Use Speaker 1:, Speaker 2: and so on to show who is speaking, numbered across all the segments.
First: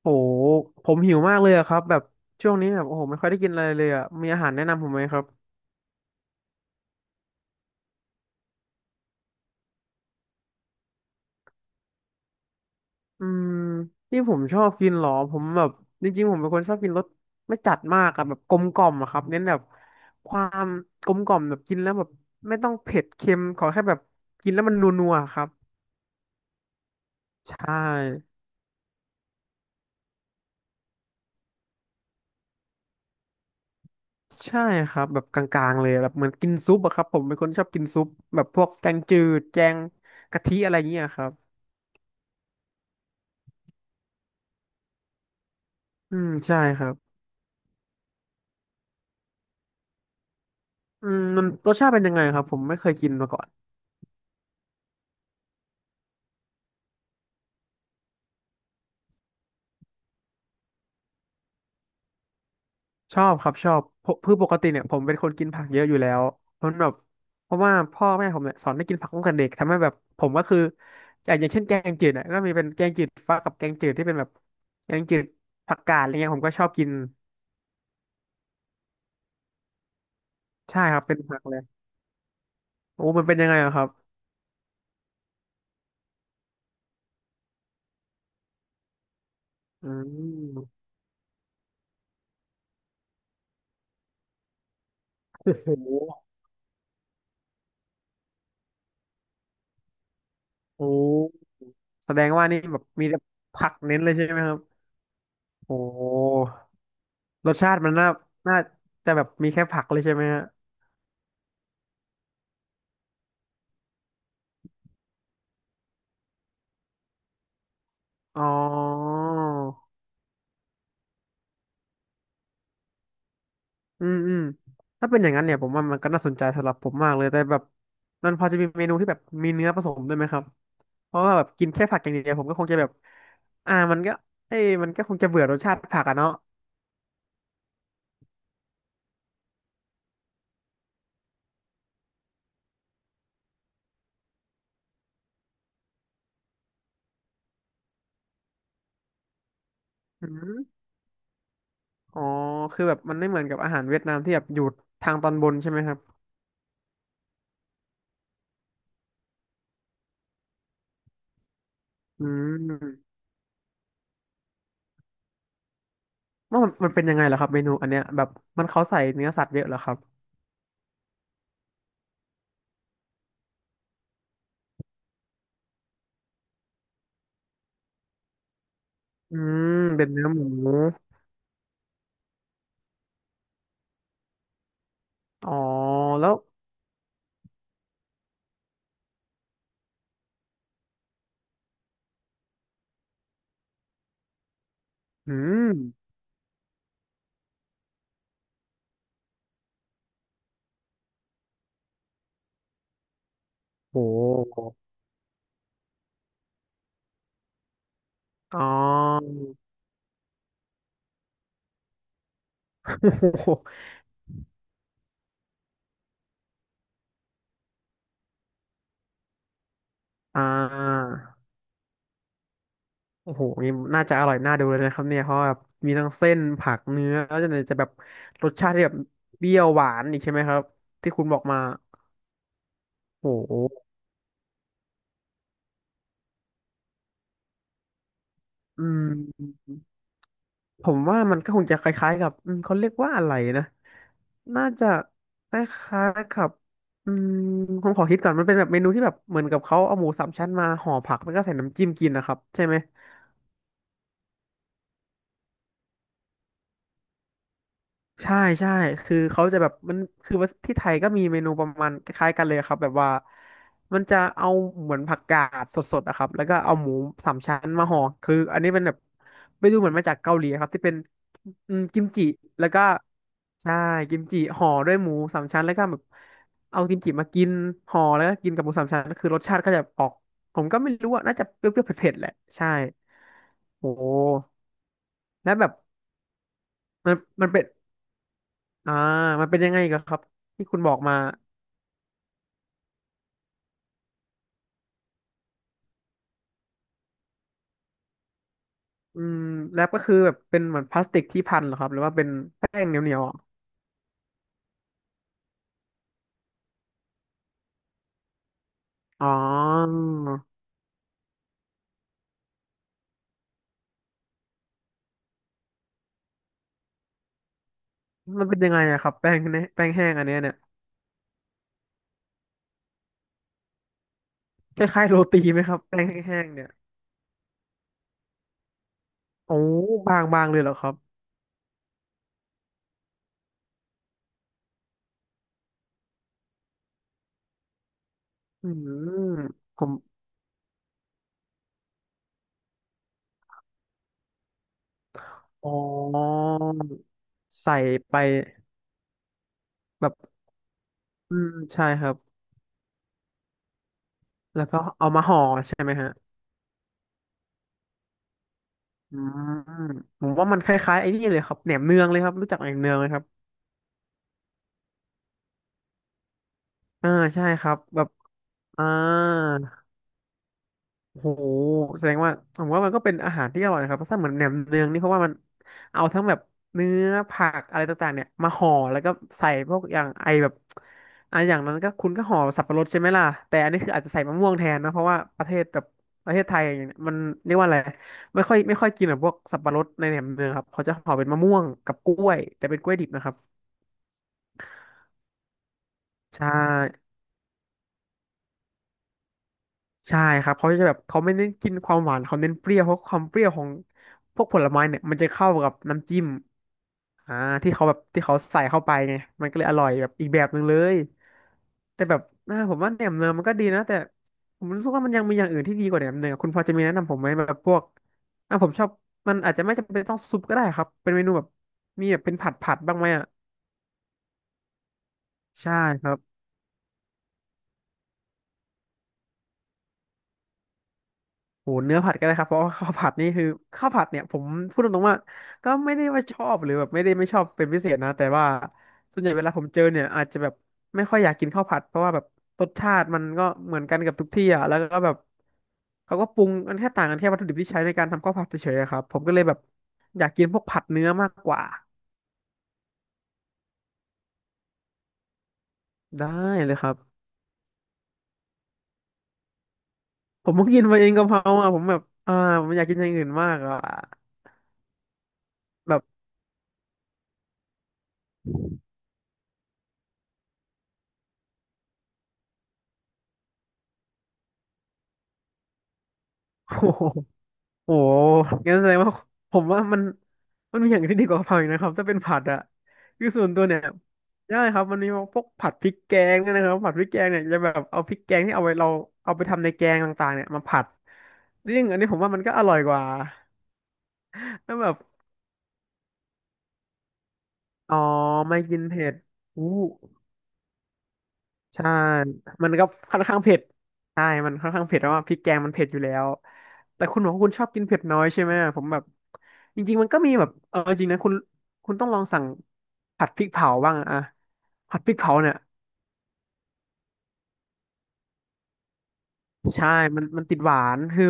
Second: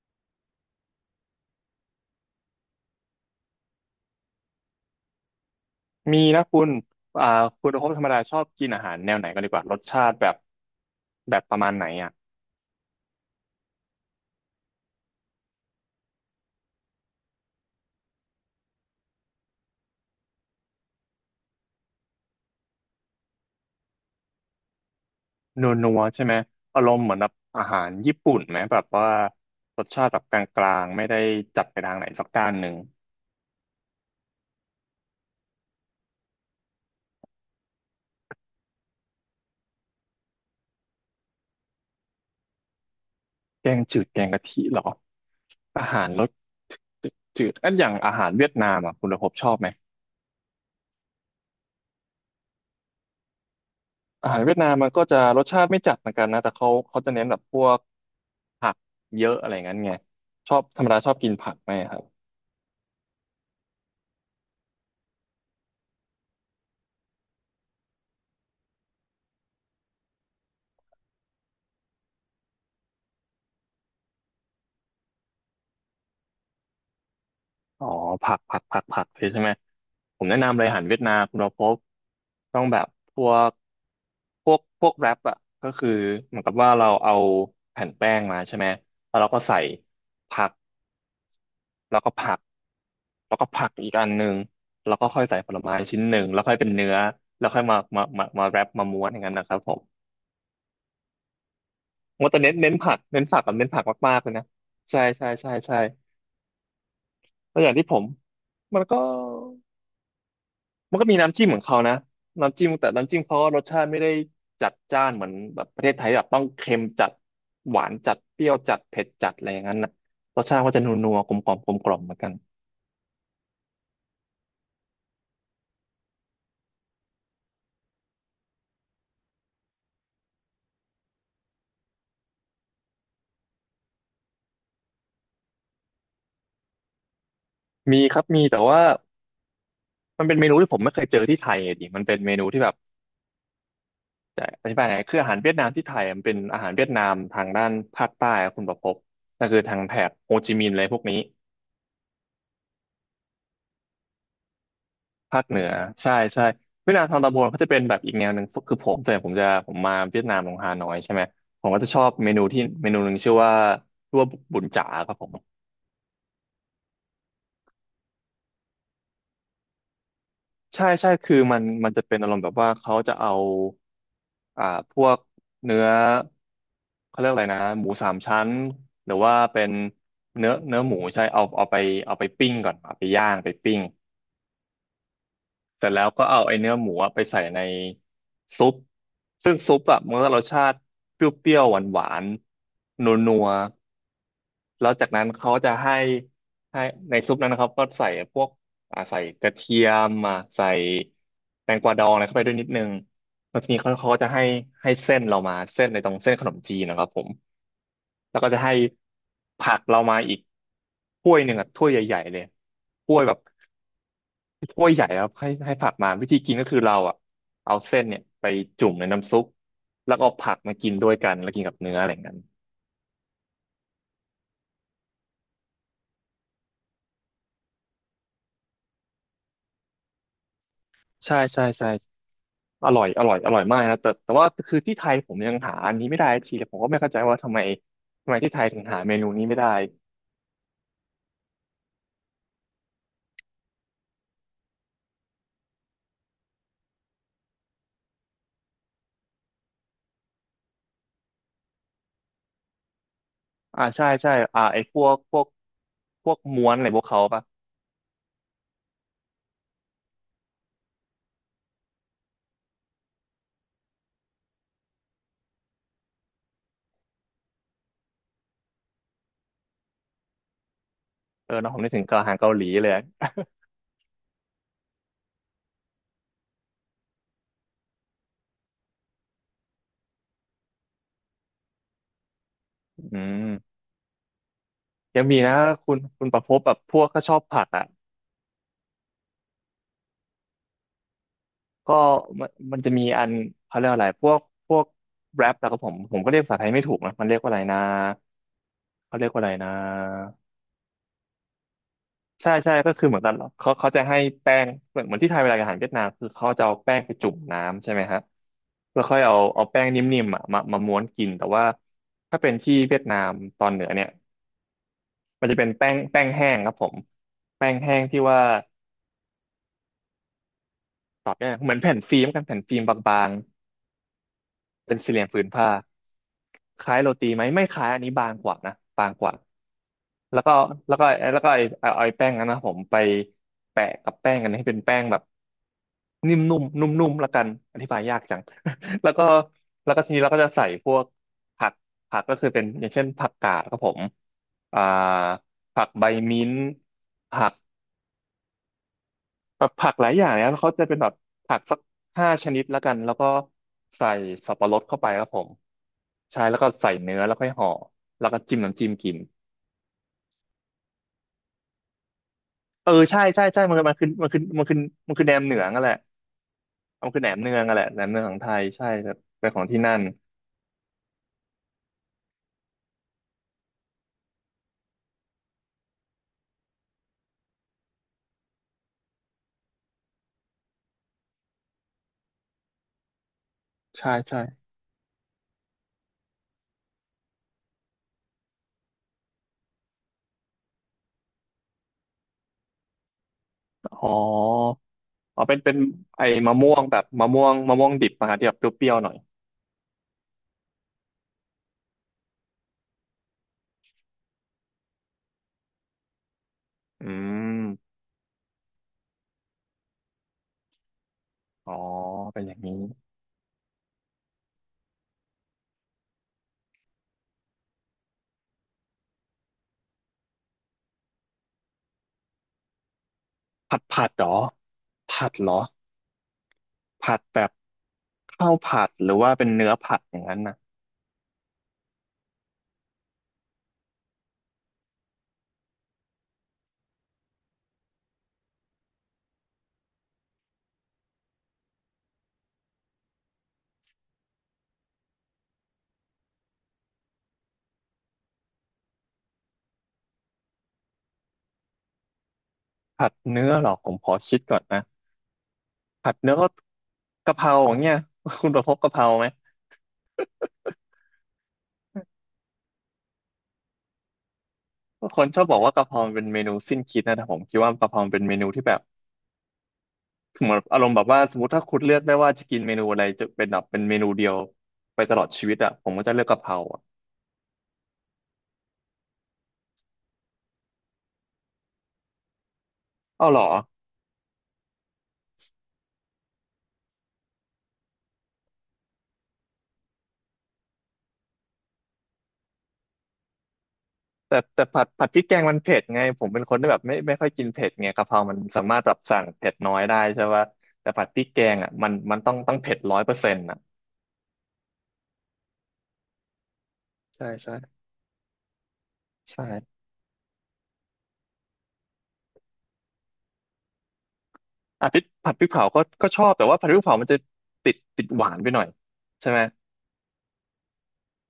Speaker 1: โหผมหิวมากเลยอะครับแบบช่วงนี้แบบโอ้โหไม่ค่อยได้กินอะไรเลยอะมีอาหารแนะนำผมไหมครับ
Speaker 2: มีนะคุณอ่าคุณโอภพธรรมดาชอบกินอาหารแนวไหนกันดีกว่ารสชาติแบบประมาณไหนอ่ะ
Speaker 1: อืมที่ผมชอบกินเหรอผมแบบจริงๆผมเป็นคนชอบกินรสไม่จัดมากอะแบบกลมกล่อมอะครับเน้นแบบความกลมกล่อมแบบกินแล้วแบบไม่ต้องเผ็ดเค็มขอแค่แบบกินแล้วมันนัวๆครับ
Speaker 2: นัวนัวใช่ไหมอารมณ์เหมือนแบบอา
Speaker 1: ใช่
Speaker 2: หารญี่ปุ่นไหมแบบว่ารสชาติแบบกลางๆไม่ได้จัดไปทางไหนสักด้านหนึ่ง
Speaker 1: ใช่ครับแบบกลางๆเลยแบบเหมือนกินซุปอะครับผมเป็นคนชอบกินซุปแบบพวกแกงจืดแกงกะทิอะไรเงี้ยครับ
Speaker 2: แกงจืดแกงกะทิเหรออาหาร
Speaker 1: อื
Speaker 2: ร
Speaker 1: ม
Speaker 2: ส
Speaker 1: ใช่ครับ
Speaker 2: จืดๆอันอย่างอาหารเวียดนามอ่ะคุณโอภพชอบไหม
Speaker 1: อืมมันรสชาติเป็นยังไงครับผมไม่เคยกินมาก่อน
Speaker 2: อาหารเวียดนามมันก็จะรสชาติไม่จัดเหมือนกันนะแต่เขาจะเน้นแบบพวกผักเยอะอะไรงั้นไงชอบธรรมดาชอบกินผักไหมครับ
Speaker 1: ชอบครับชอบเพราะคือปกติเนี่ยผมเป็นคนกินผักเยอะอยู่แล้วเพราะแบบเพราะว่าพ่อแม่ผมเนี่ยสอนให้กินผักตั้งแต่เด็กทำให้แบบผมก็คืออย่างเช่นแกงจืดเนี่ยก็มีเป็นแกงจืดฟักกับแกงจืดที่เป็นแบบแกงจืดผักกาดอะไรเงี้ยผมก็ชอบกิน
Speaker 2: อ๋อผักผักผักผักเลยใช่ไหมผมแนะนำเลยอา
Speaker 1: ใช่
Speaker 2: หารเวี
Speaker 1: ค
Speaker 2: ยด
Speaker 1: รับ
Speaker 2: นา
Speaker 1: เป็น
Speaker 2: มคุ
Speaker 1: ผั
Speaker 2: ณ
Speaker 1: ก
Speaker 2: เรา
Speaker 1: เล
Speaker 2: พ
Speaker 1: ย
Speaker 2: บต้องแบบ
Speaker 1: โอ้
Speaker 2: พ
Speaker 1: มัน
Speaker 2: ว
Speaker 1: เป็นยั
Speaker 2: ก
Speaker 1: งไงอะครับ
Speaker 2: พวกแรปอ่ะก็คือเหมือนกับว่าเราเอาแผ่นแป้งมาใช่ไหมแล้วเราก็ใส่
Speaker 1: อื
Speaker 2: ผัก
Speaker 1: ม
Speaker 2: แล้วก็ผักแล้วก็ผักอีกอันหนึ่งแล้วก็ค่อยใส่ผ
Speaker 1: โอ้
Speaker 2: ล
Speaker 1: โห
Speaker 2: ไม้ชิ้นหนึ่งแล้วค่อยเป็นเนื้อแล้วค่อยมาแรปมาม้วนอย่างนั้นนะครับผม
Speaker 1: โอ้แสด
Speaker 2: ว่า
Speaker 1: ง
Speaker 2: แต่
Speaker 1: ว่านี่
Speaker 2: เน้น
Speaker 1: แบบ
Speaker 2: ผัก
Speaker 1: มีแต่
Speaker 2: เน้นผักกับเน้
Speaker 1: ผั
Speaker 2: น
Speaker 1: ก
Speaker 2: ผัก
Speaker 1: เน้นเล
Speaker 2: มา
Speaker 1: ย
Speaker 2: กๆ
Speaker 1: ใช่
Speaker 2: เลย
Speaker 1: ไหม
Speaker 2: นะ
Speaker 1: ครับ
Speaker 2: ใช่ใช่ใช่ใช่
Speaker 1: โอ้รส
Speaker 2: แล้วอ
Speaker 1: ชา
Speaker 2: ย่าง
Speaker 1: ติ
Speaker 2: ที่
Speaker 1: มัน
Speaker 2: ผม
Speaker 1: น่าน่า
Speaker 2: มันก็
Speaker 1: จะแบบมีแค่ผักเลยใช่ไหมฮะ
Speaker 2: มันก็มีน้ำจิ้มของเขานะน้ำจิ้มแต่น้ำจิ้มเขาก็รสชาติไม่ได้จัดจ้านเหมือนแบบประเทศไทยแบบต้องเค็มจัดหวานจัดเป
Speaker 1: อ๋
Speaker 2: รี้
Speaker 1: อ
Speaker 2: ยวจัดเผ็ดจัดอะไรอย่างนั้นนะรสชาติก็จะนัวๆกลมกล่อมกลมกล่อมเหมือนกัน
Speaker 1: อืมอืมถ้าเป็นอย่างนั้นเนี่ยผมว่ามันก็น่าสนใจสำหรับผมมากเลยแต่แบบมันพอจะมีเมนูที่แบบมีเนื้อผสมด้วยไหมครับเพราะว่าแบบกินแค่ผักอย่างเดียวผมก็คงจะแบบมันก็เอ้ยมันก็คงจะเบื่อรสชาติผักอะเนาะ
Speaker 2: มีครับมีแต่ว่ามันเป็นเมนูที่ผมไม่เคยเจอที่ไทยอะดิมันเป็นเมนูที่แบบจะอธิบายไงคืออาหารเวียดนามที่ไทยอะมันเป็นอาหารเวียดนามทางด้านภาคใต้อะคุณประภพนั่นคือทางแถบ
Speaker 1: อื
Speaker 2: โฮจิมินห์อะ
Speaker 1: ม
Speaker 2: ไรพวกนี้
Speaker 1: อ๋อคือแบบมันไม่เหมือนกับอาหารเวียดนามที่แบบอยู่ทางตอน
Speaker 2: ภาค
Speaker 1: บน
Speaker 2: เหนือ
Speaker 1: ใช่ไหมครับ
Speaker 2: ใช่ใช่เวียดนามทางตะบนกาจะเป็นแบบอีกแนวหนึ่งคือผมแต่ผมจะผมมาเวียดนามลงฮานอยใช่ไหมผมก็จะชอบ
Speaker 1: อื
Speaker 2: เมนูที่เมนู
Speaker 1: ม
Speaker 2: หนึ่งชื่อว่าตัวบุญจ๋าครับผม
Speaker 1: ว่ามันเป็นยังไงเหรอครับเมนูอันเนี้ยแบบมันเขาใส่เนื้อสัตว์เยอะเหรอครับ
Speaker 2: ใช่ใช่คือมันจะเป็นอารมณ์แบบว่าเขาจะเอาอ่าพวกเนื้อเขาเรียกอะไรนะหมูสามชั้นหรือว่า
Speaker 1: อื
Speaker 2: เป็น
Speaker 1: ม เป็นเนื้อหมู
Speaker 2: เนื้อหมูใช่เอาไปปิ้งก่อนเอาไปย่างไปปิ้ง
Speaker 1: อ๋อ
Speaker 2: เสร็จแล้วก็
Speaker 1: แล้ว
Speaker 2: เอาไอเนื้อหมูอะไปใส่ในซุปซึ่งซุปอะมันก็รสชาติเปรี้ยวๆหวานๆนัวๆแล้วจากนั้น
Speaker 1: อื
Speaker 2: เขาจะให้
Speaker 1: ม
Speaker 2: ให้ในซุปนั้นนะครับก็ใส่พวกใส่กระเทียมอ่ะใส่แตงกวาดองอะไรเข้าไปด้วยนิดนึงแล้วทีนี้เขา
Speaker 1: โ
Speaker 2: เขาก็จะให้
Speaker 1: ห
Speaker 2: เส้นเรามาเส้นในตรงเส้นขนมจีนนะครับผมแล้วก็จะ
Speaker 1: อ๋อ
Speaker 2: ให้ผักเรามาอีกถ้วยหนึ่งอ่ะถ้วยใหญ่ๆเลย
Speaker 1: โอ้
Speaker 2: ถ้วยแบบ
Speaker 1: โห
Speaker 2: ถ้วยใหญ่ครับให้ผักมาวิธีกินก็คือเราอ่ะเอาเส้นเนี่ยไปจุ่มในน้ำซุปแล้วก็เอา
Speaker 1: อ่
Speaker 2: ผักมากินด้ว
Speaker 1: า
Speaker 2: ยกันแล้วกินกับเนื้ออะไรอย่างนั้น
Speaker 1: โอ้โหนี่น่าจะอร่อยน่าดูเลยนะครับเนี่ยเพราะแบบมีทั้งเส้นผักเนื้อแล้วจะแบบรสชาติที่แบบเปรี้ยวหวานอีกใช่ไหมครับที่คุณ
Speaker 2: ใช่
Speaker 1: บอกมา
Speaker 2: ใช่ใช่อร่อยอ
Speaker 1: โอ้
Speaker 2: ร่อยอ
Speaker 1: โห
Speaker 2: ร่อยมากนะแต่แต่ว่าคือที่ไทยผมยังหาอันนี้ไม่ได้ทีเลยผมก็ไม่เข้าใจว่าทำไมทำไมที่ไทยถึง
Speaker 1: อื
Speaker 2: หา
Speaker 1: ม
Speaker 2: เมนูนี้ไม่ได้
Speaker 1: ผมว่ามันก็คงจะคล้ายๆกับอืมเขาเรียกว่าอะไรนะ น่าจะคล้ายๆกับ อืมผมขอคิดก่อนมันเป็นแบบเมนูที่แบบเหมือนกับเขาเอาหมูสามชั้นมาห่อผักแล้วก็ใส่น้ำจิ้มกินนะครับใช่ไหม
Speaker 2: อ่าใช่ใช่ไอ้พวกม้วนอะไรพวกเขาปะ
Speaker 1: ใช่ใช่คือเขาจะแบบมันคือว่าที่ไทยก็มีเมนูประมาณคล้ายๆกันเลยครับแบบว่ามันจะเอาเหมือนผักกาดสดๆนะครับแล้วก็เอาหมูสามชั้นมาห่อคืออันนี้เป็นแบบไม่ดูเหมือนมาจากเกาหลีครับที่เป็น
Speaker 2: เออเนอะ
Speaker 1: อื
Speaker 2: ผม
Speaker 1: ม
Speaker 2: นึกถึ
Speaker 1: กิ
Speaker 2: ง
Speaker 1: มจิ
Speaker 2: อาหารเกาหลี
Speaker 1: แล้วก็
Speaker 2: เลย
Speaker 1: ใช่กิมจิห่อด้วยหมูสามชั้นแล้วก็แบบเอากิมจิมากินห่อแล้วก็กินกับหมูสามชั้นคือรสชาติก็จะออกผมก็ไม่รู้ว่าน่าจะเปรี้ยวๆเผ็ดๆแหละใช่
Speaker 2: อืม
Speaker 1: โอ้
Speaker 2: ยังมี
Speaker 1: แล้ว
Speaker 2: นะ
Speaker 1: แบบ
Speaker 2: คุณประพบแบบพวก
Speaker 1: มัน
Speaker 2: ก็ชอบ
Speaker 1: มันเป็
Speaker 2: ผั
Speaker 1: น
Speaker 2: กอ่ะ
Speaker 1: อ่ามันเป็นยังไงกันครับที่คุณบอกมา
Speaker 2: ก็มันจะมีอันเขาเรียกอะไรพวกแรปแล่ก็ผมก็เรียกภาษาไทยไม่ถูกนะมันเรียกว่าอะไรนะเขา
Speaker 1: อื
Speaker 2: เรียก
Speaker 1: ม
Speaker 2: ว่าอะไรนะ
Speaker 1: แรปก็คือแบบเป็นเหมือนพลาสติกที่พันเหรอครับหรือว่าเป็น
Speaker 2: ใช่
Speaker 1: แป้
Speaker 2: ใช่
Speaker 1: ง
Speaker 2: ก็
Speaker 1: เห
Speaker 2: คือ
Speaker 1: นี
Speaker 2: เหมื
Speaker 1: ย
Speaker 2: อ
Speaker 1: ว
Speaker 2: น
Speaker 1: ๆ
Speaker 2: กัน
Speaker 1: อะ
Speaker 2: เขาจะให้แป้งเหมือนที่ไทยเวลาอาหารเวียดนามคือเขาจะเอาแป้งไปจุ่มน้ำใช่ไหมฮะแล้วค่อย
Speaker 1: อ๋อ
Speaker 2: เอาแป้งนิ่มๆอ่ะมาม้วนกินแต่ว่าถ้าเป็นที่เวียดนามตอนเหนือเนี่ยมันจะเป็นแป้งแห้งครับผมแป้งแห้งที่ว่า
Speaker 1: มันเป็นยังไงอะครับแป้งเนี่ยแป้งแห้งอันเนี้ยเนี่ย
Speaker 2: ตอบได้เหมือนแผ่นฟิล์มกันแผ่นฟิล์มบาง
Speaker 1: ค
Speaker 2: ๆเป็น
Speaker 1: ล้ายๆ
Speaker 2: สี่
Speaker 1: โร
Speaker 2: เหลี่ยมผื
Speaker 1: ตี
Speaker 2: น
Speaker 1: ไหม
Speaker 2: ผ้า
Speaker 1: ครับแป้งแห้งๆเนี่ย
Speaker 2: คล้ายโรตีไหมไม่คล้ายอันนี้บางกว่านะบางกว่า
Speaker 1: โอ้บ
Speaker 2: แล้ว
Speaker 1: างๆ
Speaker 2: ก็
Speaker 1: เลยเหรอครั
Speaker 2: แล้
Speaker 1: บ
Speaker 2: วก็แล้วก็ไอ้แป้งนั้นนะผมไปแปะกับแป้งกันให้เป็นแป้งแบบนิ่มนุ่มนุ่มนุ่มละกันอธิบายยากจัง
Speaker 1: อื
Speaker 2: แล้วก็
Speaker 1: มผ
Speaker 2: แล้
Speaker 1: ม
Speaker 2: วก็ทีนี้เราก็จะใส่พวกผักก็คือเป็นอย่างเช่นผักกาดครับผมอ่า
Speaker 1: อ๋
Speaker 2: ผักใบ
Speaker 1: อ
Speaker 2: มิ้นท์ผัก
Speaker 1: ใส่ไป
Speaker 2: แบบผักหลาย
Speaker 1: แบบ
Speaker 2: อย่างนะแล้วเขาจะเป็นแบบ
Speaker 1: อืม
Speaker 2: ผักสัก
Speaker 1: ใช่ครับ
Speaker 2: ห้าชนิดละกันแล้วก็ใส่สับ
Speaker 1: แล้ว
Speaker 2: ปะร
Speaker 1: ก็
Speaker 2: ดเข้าไป
Speaker 1: เอา
Speaker 2: ค
Speaker 1: มา
Speaker 2: รับ
Speaker 1: ห่
Speaker 2: ผ
Speaker 1: อ
Speaker 2: ม
Speaker 1: ใช่ไหมฮะ
Speaker 2: ใช่แล้วก็ใส่เนื้อแล้วค่อยห่อแล้วก็จิ้มน้ำจิ้มกิ
Speaker 1: อื
Speaker 2: น
Speaker 1: มผมว่ามันคล้ายๆไอ้นี่เลยครับแหนมเนืองเลยครับรู้จักแหนม
Speaker 2: เอ
Speaker 1: เนื
Speaker 2: อ
Speaker 1: องไหมค
Speaker 2: ใช่
Speaker 1: รับ
Speaker 2: ใช่ใช่มันคือมันคือมันคือมันคือมันคือแหนมเหนืองอะแหละมั
Speaker 1: อ่า
Speaker 2: นคือแหนม
Speaker 1: ใช่
Speaker 2: เนือง
Speaker 1: ครั
Speaker 2: นั่ะ
Speaker 1: บ
Speaker 2: แหละแหน
Speaker 1: แบ
Speaker 2: ม
Speaker 1: บ
Speaker 2: เนืองของไทย
Speaker 1: อ่า
Speaker 2: ใช่แต่เปตนของที่นั่น
Speaker 1: โหแสดงว่าผมว่ามันก็เป็นอาหารที่อร่อยนะครับเพราะถ้าเหมือนแหนมเนืองนี่เพราะว่ามันเอาทั้งแบบเนื้อผักอะไรต่างๆเนี่ยมาห่อแล้วก็ใส่พวกอย่างไอแบบอ่ะอย่างนั้นก็คุณก็ห่อสับปะรดใช่ไหมล่ะแต่อันนี้คืออาจ
Speaker 2: ใช่
Speaker 1: จะใส่มะ
Speaker 2: ใช่
Speaker 1: ม่วงแทนนะเพราะว่าประเทศแบบประเทศไทยอย่างเงี้ยมันเรียกว่าอะไรไม่ค่อยกินแบบพวกสับปะรดในแหนมเนืองครับเขาจะห่อเป็นมะม่วงกับกล้วยแต่เป็นกล้วยดิบนะครับ
Speaker 2: อ๋ออ๋อเป็นไอ้
Speaker 1: ใช่
Speaker 2: มะม่วงแบบมะม่วงดิบมาที่แบบเปรี้ยวๆหน่อย
Speaker 1: ใช่ครับเขาจะแบบเขาไม่เน้นกินความหวานเขาเน้นเปรี้ยวเพราะความเปรี้ยวของพวกผลไม้เนี่ยมันจะเข้ากับน้ำจิ้ม
Speaker 2: อื
Speaker 1: อ่าที่เขา
Speaker 2: ม
Speaker 1: แบบที่เขาใส่เข้าไปไงมันก็เลยอร่อยแบบอีกแบบหนึ่งเลย
Speaker 2: อ๋อ
Speaker 1: แต่แบบ
Speaker 2: เป็นอย่างนี้
Speaker 1: ผมว่าแหนมเนืองมันก็ดีนะแต่ผมรู้สึกว่ามันยังมีอย่างอื่นที่ดีกว่าแหนมเนืองคุณพอจะมีแนะนำผมไหมแบบพวกผมชอบมันอาจจะไม่จำเป็นต้องซุปก็ได้ครับเป็นเมนูแบบมีแบบเป็นผัดบ้างไหมอ่ะ
Speaker 2: ผัดเหรอผัดเหรอ
Speaker 1: ใช่ครับ
Speaker 2: ผัดแบบข้าวผัดหรือว่าเป็นเนื้อผัดอย่างนั้นนะ
Speaker 1: โหเนื้อผัดก็ได้ครับเพราะว่า ข้าวผัดนี่คือข้าวผัดเนี่ยผมพูดตรงๆว่าก็ไม่ได้ว่าชอบหรือแบบไม่ได้ไม่ชอบเป็นพิเศษนะแต่ว่าส่วนใหญ่เวลาผมเจอเนี่ยอาจจะแบบไม่ค่อยอยากกินข้าวผัดเพราะว่าแบบรสชาติมันก็เหมือนกันกับทุกที่อ่ะแล้วก็แบบเขาก็ปรุงกันแค่ต่างกันแค่วัตถุดิบที่ใช้ในการทำข้าวผัดเฉยๆอะครับผมก็เลยแบบอยากกินพวกผัดเนื้อมากกว่า
Speaker 2: ผัดเนื้อเหรอผมขอคิดก่อนนะ ผัด
Speaker 1: ได้
Speaker 2: เนื้อก็
Speaker 1: เลยครับ
Speaker 2: กะเพราอย่างเงี้ยคุณประพบกะเพราไหม
Speaker 1: ผมเพิ่งกินมาเองกะเพราอ่ะผมแบบผมอยากกินอย่างอื่นมากอ่ะ
Speaker 2: คนชอบบอกว่ากะเพรา
Speaker 1: แบบ
Speaker 2: มันเป็นเมนูสิ้นคิดนะแต่ผมคิดว่ากะเพรามันเป็นเมนูที่แบบเหมือนอารมณ์แบบว่าสมมติถ้าคุณเลือกได้ว่าจะกินเมนูอะไรจะเป็นแบบเป็นเมนูเดียวไปตลอดชีวิตอ่ะผมก็จะเลือกกะเพรา
Speaker 1: โอ้
Speaker 2: อ่ะ
Speaker 1: โห โอ้งั้นแสดงว่าผมว่ามันมีอย่างอื่นที่ดีกว่ากะเพราอีกนะครับถ้าเป็นผัดอะคื
Speaker 2: เอ้า
Speaker 1: อ
Speaker 2: เหร
Speaker 1: ส่
Speaker 2: อ
Speaker 1: วนตัวเนี่ยได้ครับมันมีพวกผัดพริกแกงเนี่ยนะครับผัดพริกแกงเนี่ยจะแบบเอาพริกแกงที่เอาไว้เราเอาไปทำในแกงต่างๆเนี่ยมาผัดซึ่งอันนี้ผมว่ามันก็อร่อยกว่า
Speaker 2: แต่
Speaker 1: แล้ว
Speaker 2: ผัด
Speaker 1: แบบ
Speaker 2: ผัดพริกแกงมันเผ็ดไงผมเป็นคนที่แบบไม่ค่อยกินเผ็ดไง
Speaker 1: อ๋อ
Speaker 2: กะเพรามัน
Speaker 1: ไม่
Speaker 2: สามา
Speaker 1: กิ
Speaker 2: รถ
Speaker 1: น
Speaker 2: แบบ
Speaker 1: เผ็ด
Speaker 2: สั่งเผ็ด
Speaker 1: อู้
Speaker 2: น้อยได้ใช่ปะแต่ผัดพริกแกงอ่ะ
Speaker 1: ใช่
Speaker 2: มันต้อง
Speaker 1: มั
Speaker 2: เผ็
Speaker 1: น
Speaker 2: ด
Speaker 1: ก็
Speaker 2: ร้อยเปอ
Speaker 1: ค่อ
Speaker 2: ร์
Speaker 1: น
Speaker 2: เซ็น
Speaker 1: ข้าง
Speaker 2: ต์
Speaker 1: เผ็
Speaker 2: อ่ะ
Speaker 1: ดใช่มันค่อนข้างเผ็ดเพราะว่าพริกแกงมันเผ็ดอยู่แล้วแต่คุณ
Speaker 2: ใช่
Speaker 1: บอกว่าคุ
Speaker 2: ใช่
Speaker 1: ณชอบกินเผ็ดน้อยใช่ไหมผมแบบจ
Speaker 2: ใช่
Speaker 1: ริงๆมันก็มีแบบเออจริงนะคุณต้องลองสั่งผัดพริกเผาบ้างอะ
Speaker 2: อ่ะพ
Speaker 1: ผั
Speaker 2: ริ
Speaker 1: ด
Speaker 2: ก
Speaker 1: พริก
Speaker 2: ผั
Speaker 1: เผา
Speaker 2: ดพริก
Speaker 1: เนี่ย
Speaker 2: เผาก็ชอบแต่ว่าผัดพริกเผามันจะติดหวานไปหน่อยใช่ไหม
Speaker 1: ใช่มันติดหวานคือ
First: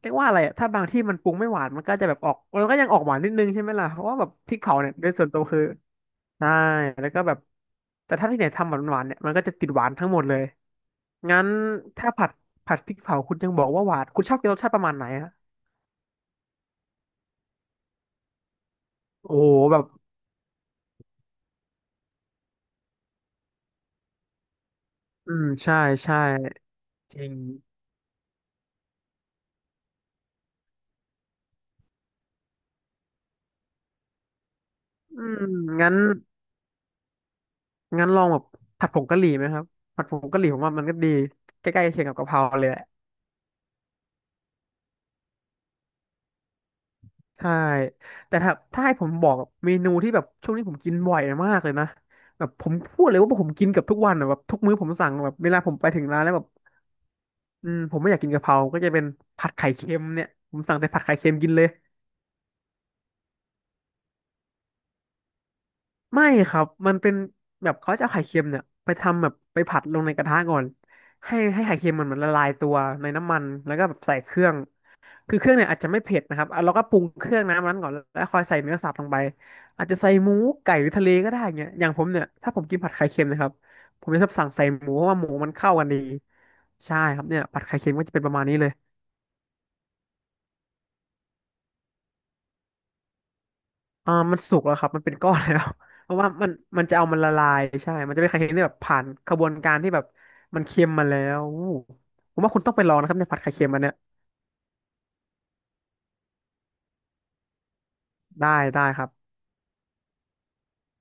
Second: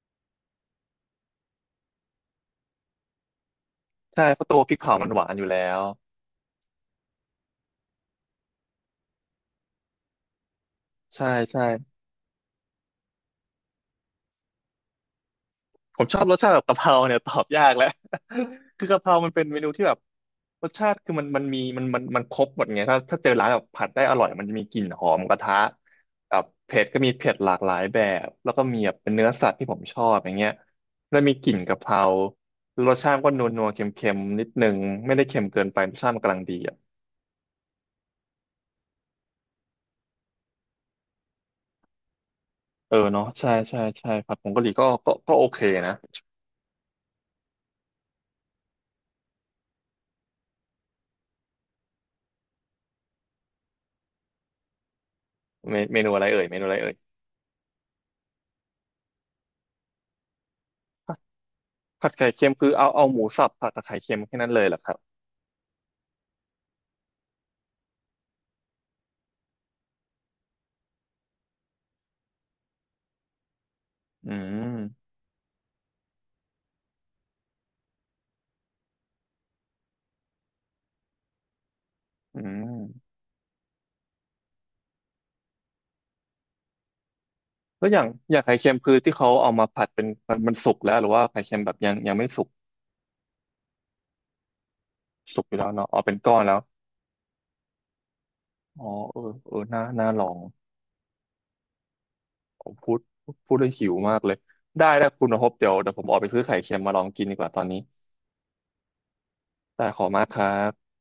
Speaker 1: เรียกว่าอะไรอะถ้าบางที่มันปรุงไม่หวานมันก็จะแบบออกมันก็ยังออกหวานนิดนึงใช่ไหมล่ะเพราะว่าแบ
Speaker 2: ใช่
Speaker 1: บ
Speaker 2: เพราะ
Speaker 1: พริ
Speaker 2: ตั
Speaker 1: ก
Speaker 2: วพริ
Speaker 1: เผา
Speaker 2: ก
Speaker 1: เนี่ย
Speaker 2: เผา
Speaker 1: โด
Speaker 2: มัน
Speaker 1: ย
Speaker 2: ห
Speaker 1: ส่
Speaker 2: วา
Speaker 1: วน
Speaker 2: น
Speaker 1: ตั
Speaker 2: อ
Speaker 1: ว
Speaker 2: ยู่
Speaker 1: คือ
Speaker 2: แล้ว
Speaker 1: ใช่แล้วก็แบบแต่ถ้าที่ไหนทำแบบหวานๆเนี่ยมันก็จะติดหวานทั้งหมดเลย
Speaker 2: ใช่
Speaker 1: งั้น
Speaker 2: ใช่
Speaker 1: ถ้าผัดพริกเผาคุณยังบอกว่าหวานคุณชอบกินรสชาติประมาณไหนฮะ
Speaker 2: ผมชอบรสชาติแบบกะเพราเนี่ยตอบยากแล้ว คือกะเพรามั
Speaker 1: โอ้
Speaker 2: นเป็นเม
Speaker 1: โห
Speaker 2: นู
Speaker 1: แบ
Speaker 2: ที่
Speaker 1: บ
Speaker 2: แบบรสชาติคือมันมีมันครบหมดไงถ้าถ้าเจอร้านแบบผัดได้อร่อยมันจะมีกลิ่นหอม
Speaker 1: อื
Speaker 2: กระ
Speaker 1: ม
Speaker 2: ทะ
Speaker 1: ใช่ใช่
Speaker 2: แบบเผ็ดก็มี
Speaker 1: จริ
Speaker 2: เผ็
Speaker 1: ง
Speaker 2: ดหลากหลายแบบแล้วก็มีแบบเป็นเนื้อสัตว์ที่ผมชอบอย่างเงี้ยแล้วมีกลิ่นกะเพรารสชาติก็นัวนัวเค็มเค็มๆนิดนึงไม่
Speaker 1: อื
Speaker 2: ได้เค็ม
Speaker 1: ม
Speaker 2: เกินไปร
Speaker 1: งั้น
Speaker 2: สชาติมันกำลังดี
Speaker 1: งั้นลองแบบผัดผงกะหรี่ไหมครับผัดผงกะหรี่ผมว่ามันก็ดีใกล้ๆเคียงกับกะเพราเลยแหละ
Speaker 2: เออเนาะใช่ใช่ใช่ผัดผงกะหรี่ก็โอเคนะ
Speaker 1: ใช่แต่ถ้าให้ผมบอกเมนูที่แบบช่วงนี้ผมกินบ่อยมากเลยนะแบบผมพูดเลยว่าผมกินเกับทุกวันอะแบบทุกมื้อผมสั่งแบบเวลาผม
Speaker 2: เม
Speaker 1: ไป
Speaker 2: เม
Speaker 1: ถึง
Speaker 2: นู
Speaker 1: ร้า
Speaker 2: อะ
Speaker 1: น
Speaker 2: ไร
Speaker 1: แล้ว
Speaker 2: เอ่
Speaker 1: แบ
Speaker 2: ย
Speaker 1: บ
Speaker 2: เมนูอะไรเอ่ย
Speaker 1: อืมผมไม่อยากกินกะเพราก็จะเป็นผัดไข่เค็มเนี่ยผมสั่งแต่ผัดไข่
Speaker 2: ผัด
Speaker 1: เค็มกินเลย
Speaker 2: ผัดไข่เค็มคือเอาหมูสับผัดกับไข่เค็มแค่นั้นเลยเหรอครับ
Speaker 1: ไม่ครับมันเป็นแบบเขาจะเอาไข่เค็มเนี่ยไปทำแบบไปผัดลงในกระทะก่อนให้ไข่เค็มมันละลายตัวในน้ำมันแล้วก็แบบใส่
Speaker 2: อื
Speaker 1: เครื่อง
Speaker 2: ม
Speaker 1: คือเครื่องเนี่ยอาจจะไม่เผ็ดนะครับอ่ะเราก็ปรุงเครื่องน้ำนั้นก่อนแล้วคอยใส่เนื้อสัตว์ลงไปอาจจะใส่หมูไก่หรือทะเลก็ได้เงี้ยอย่างผมเนี่ย
Speaker 2: อื
Speaker 1: ถ้าผมกินผัดไข่
Speaker 2: ม
Speaker 1: เค็มนะครับผมจะชอบสั่งใส่หมูเพราะว่าหมูมันเข้ากันดีใช่ครับเนี่ยผัดไข่
Speaker 2: แล้ว
Speaker 1: เค็ม
Speaker 2: อย่า
Speaker 1: ก็
Speaker 2: ง
Speaker 1: จะเป็นป
Speaker 2: อ
Speaker 1: ระ
Speaker 2: ย่าง
Speaker 1: มาณ
Speaker 2: ไข่
Speaker 1: นี้เล
Speaker 2: เค็
Speaker 1: ย
Speaker 2: มคือที่เขาเอามาผัดเป็นมันสุกแล้วหรือว่าไข่เค็มแบบยังไม่สุก
Speaker 1: มันสุกแล้วครับมันเป็นก้อน
Speaker 2: สุกอยู่
Speaker 1: แล้ว
Speaker 2: แล้วเนาะเอา
Speaker 1: เพ
Speaker 2: เป็น
Speaker 1: ราะว่า
Speaker 2: ก้อน
Speaker 1: มัน
Speaker 2: แล้ว
Speaker 1: มันจะเอามันละลายใช่ มันจะเป็นไข่เค็มที่แบบ
Speaker 2: อ๋อ
Speaker 1: ผ่าน
Speaker 2: เออ
Speaker 1: กระบว
Speaker 2: เอ
Speaker 1: น
Speaker 2: อ
Speaker 1: การ
Speaker 2: น่า
Speaker 1: ที่แบบ
Speaker 2: น่าลอง
Speaker 1: มันเค็มมาแล้วอู้ผมว่าคุ
Speaker 2: ผ
Speaker 1: ณต้
Speaker 2: ม
Speaker 1: องไป
Speaker 2: พู
Speaker 1: ลอง
Speaker 2: ด
Speaker 1: นะครับในผัดไข่เค็
Speaker 2: ได้ว
Speaker 1: มอัน
Speaker 2: หิ
Speaker 1: เนี้
Speaker 2: ว
Speaker 1: ย
Speaker 2: มากเลยได้ได้คุณพบเดี๋ยวผมออกไปซื้อไข่เค็มมาลองกินดีกว่าตอนนี้
Speaker 1: ได้ได้ครับ
Speaker 2: ได้ขอบคุณมากครับ